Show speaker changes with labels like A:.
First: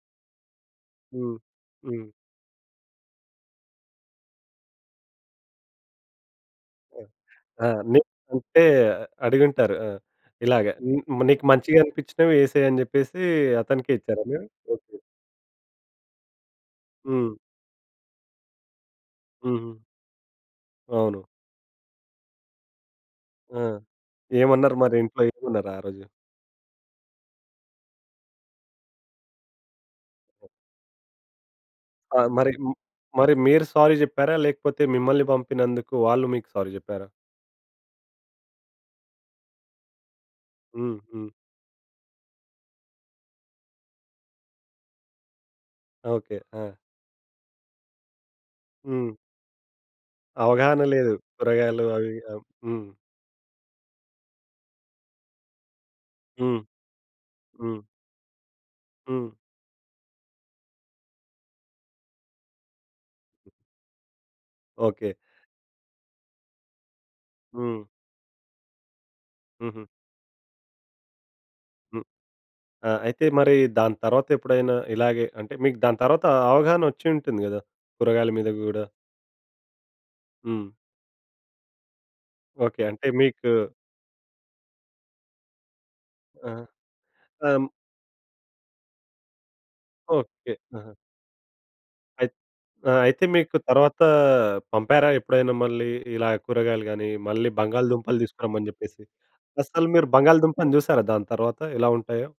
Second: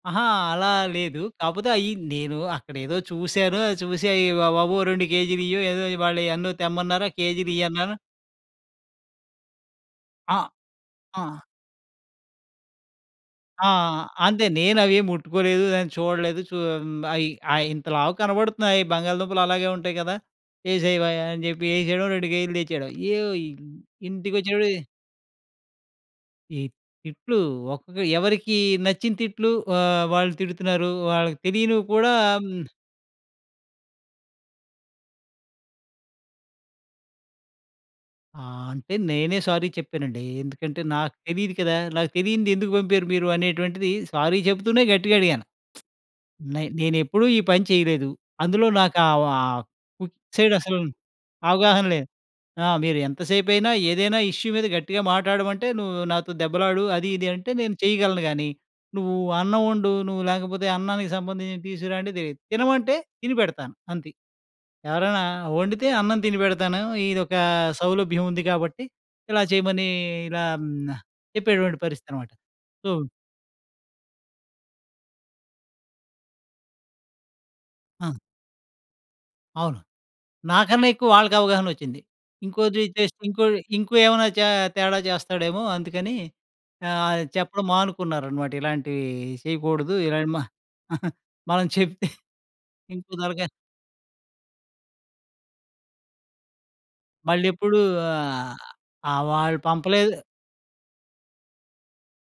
A: అహా! అలా లేదు.
B: హ్మ్.
A: కాపోతే అయ్యీ
B: హ్మ్.
A: నేను అక్కడేదో చూశాను. ఆహ్, చూసి అయ్యివ్వవా బాబు 2 కేజీలియ్యు. ఏదో ఇవాళ ఎన్నో
B: ఆ!
A: తెమ్మన్నారు. ఆ
B: ఆ!
A: కేజీలియ్యన్నాను.
B: ని అంటే, అడిగుంటారు. ఆ!
A: ఆ!
B: ఇలాగా, హ్మ్,
A: ఆ!
B: నీకు మంచిగనిపిచ్చినవి యేసేయి అని జెప్పేసీ
A: ఆ!
B: అతనికే ఇచ్చారా మీరు?
A: అంతే.
B: ఓకే.
A: నేనవేం ముట్టుకోలేదు. దాన్ని చూడలేదు. చూ హ్మ్, అయి
B: హ్మ్.
A: అయ్యి ఇంత లావుగ కనబడుతున్నాయి. బంగాళదుంపలు అలాగే
B: హుహు.
A: ఉంటాయి గదా! యేసేయవయ్యా
B: అవును.
A: అని జెప్పి యేసేయడం. 2 కేజీలు తెచ్చేయడం. య్యోయి
B: ఆ!
A: ఇంటికొచ్చేప్పుడే
B: ఏమన్నారు మరి ఇంట్లో ఏమన్నారు ఆ రోజు?
A: ఈ తిట్లూ ఒక్కొక్క ఎవరికీ నచ్చిన తిట్లు ఆహ్, వాళ్ళు తిడుతున్నారు. వాళ్ళకి తెలియనివి కూడా
B: ఆ! మరి
A: హ్మ్
B: హ్మ్, మరి మీరు సారీ జెప్పారా? లేకపోతే, మిమ్మల్ని పంపినందుకు వాళ్ళు మీకు సారీ జెప్పారా?
A: ఆ! అంటే, నేనే సారీ చెప్పానండి. ఎందుకంటే,
B: హ్మ్.
A: నాకు
B: హ్మ్.
A: తెలీదు కదా! నాకు తెలీనిదే ఎందుకు పంపారు మీరు అనేటువంటిది, సారీ చెప్తూనే గట్టిగడిగాను.
B: ఓకే.
A: నై
B: ఆ!
A: నేనెప్పుడూ ఈ పని చెయలేదు. అందులో నాకు
B: హ్మ్.
A: ఆహ్, ఆహ్, ఫుడ్ సైడసలు
B: అవగాహన లేదు. కూరగాయలు
A: అవగాహన లేదు.
B: అవి. ఆ!
A: ఆ!
B: హ్మ్.
A: మీరు ఎంత సేపైనా ఏదైనా ఇష్యూ మీద గట్టిగా మాట్టాడమంటే, నువ్వు నాతో
B: హ్మ్.
A: దెబ్బలాడు, అది ఇది అంటే నేను
B: హ్మ్.
A: చెయగలను గానీ, నువ్వు
B: హ్మ్.
A: అన్నవొండు, నువ్వు లేకపోతే అన్నానికి సంబంధించి తీసుకురా అంటే తెలీదు. తినమంటే, తిని పెడతాను అంతే.
B: ఓకే.
A: ఎవరైనా ఒండితే అన్నం తినిపెడతాను. ఇదొకా
B: హ్మ్.
A: సౌలభ్యం ఉంది గాబట్టి, ఇలా
B: హుహు.
A: చెయమనీ ఇలా హ్మ్, న చెప్పేటువంటి
B: హ్మ్.
A: పరిస్థితనమాట. సో
B: ఆ! అయితే, మరీ దాని తర్వాత ఎప్పుడైనా ఇలాగే అంటే, మీకు దాని తర్వాతా అవగాహన ఒచ్చి ఉంటుంది గదా,
A: ఆ!
B: కూరగాయల మీద గూడా?
A: అవును.
B: హ్మ్.
A: నాకన్నెక్కువ వాళ్ళకావగాహనొచ్చింది. ఇంకోటి
B: ఓకే. అంటే
A: చేస్ ఇంకో
B: మీకు
A: ఇంకో ఏమైనా చా తేడా చేస్తాడేమో అందుకనీ
B: ఆ!
A: ఆహ్,
B: అం
A: చెప్పడం మానుకున్నారనమాట. ఇలాంటివీ చెయకూడదూ. ఇలాంటి మా
B: ఓకే. ఆహా!
A: మనం చెప్తే
B: అయిత్ ఆ! అయితే,
A: ఇంపుదరగ
B: మీకు తర్వాతా పంపారా ఎప్పుడైనా మళ్ళీ ఇలా కూరగాయలు గానీ, మళ్ళీ
A: మళ్ళెప్పుడూ
B: బంగాళదుంపలు తీసుకురమ్మని జెప్పేసి?
A: ఆహ్, వాళ్ళు
B: అస్సలు మీరు
A: పంపలేదు.
B: బంగాళదుంపను జూశారా దాని తర్వాత, ఎలా ఉంటాయో?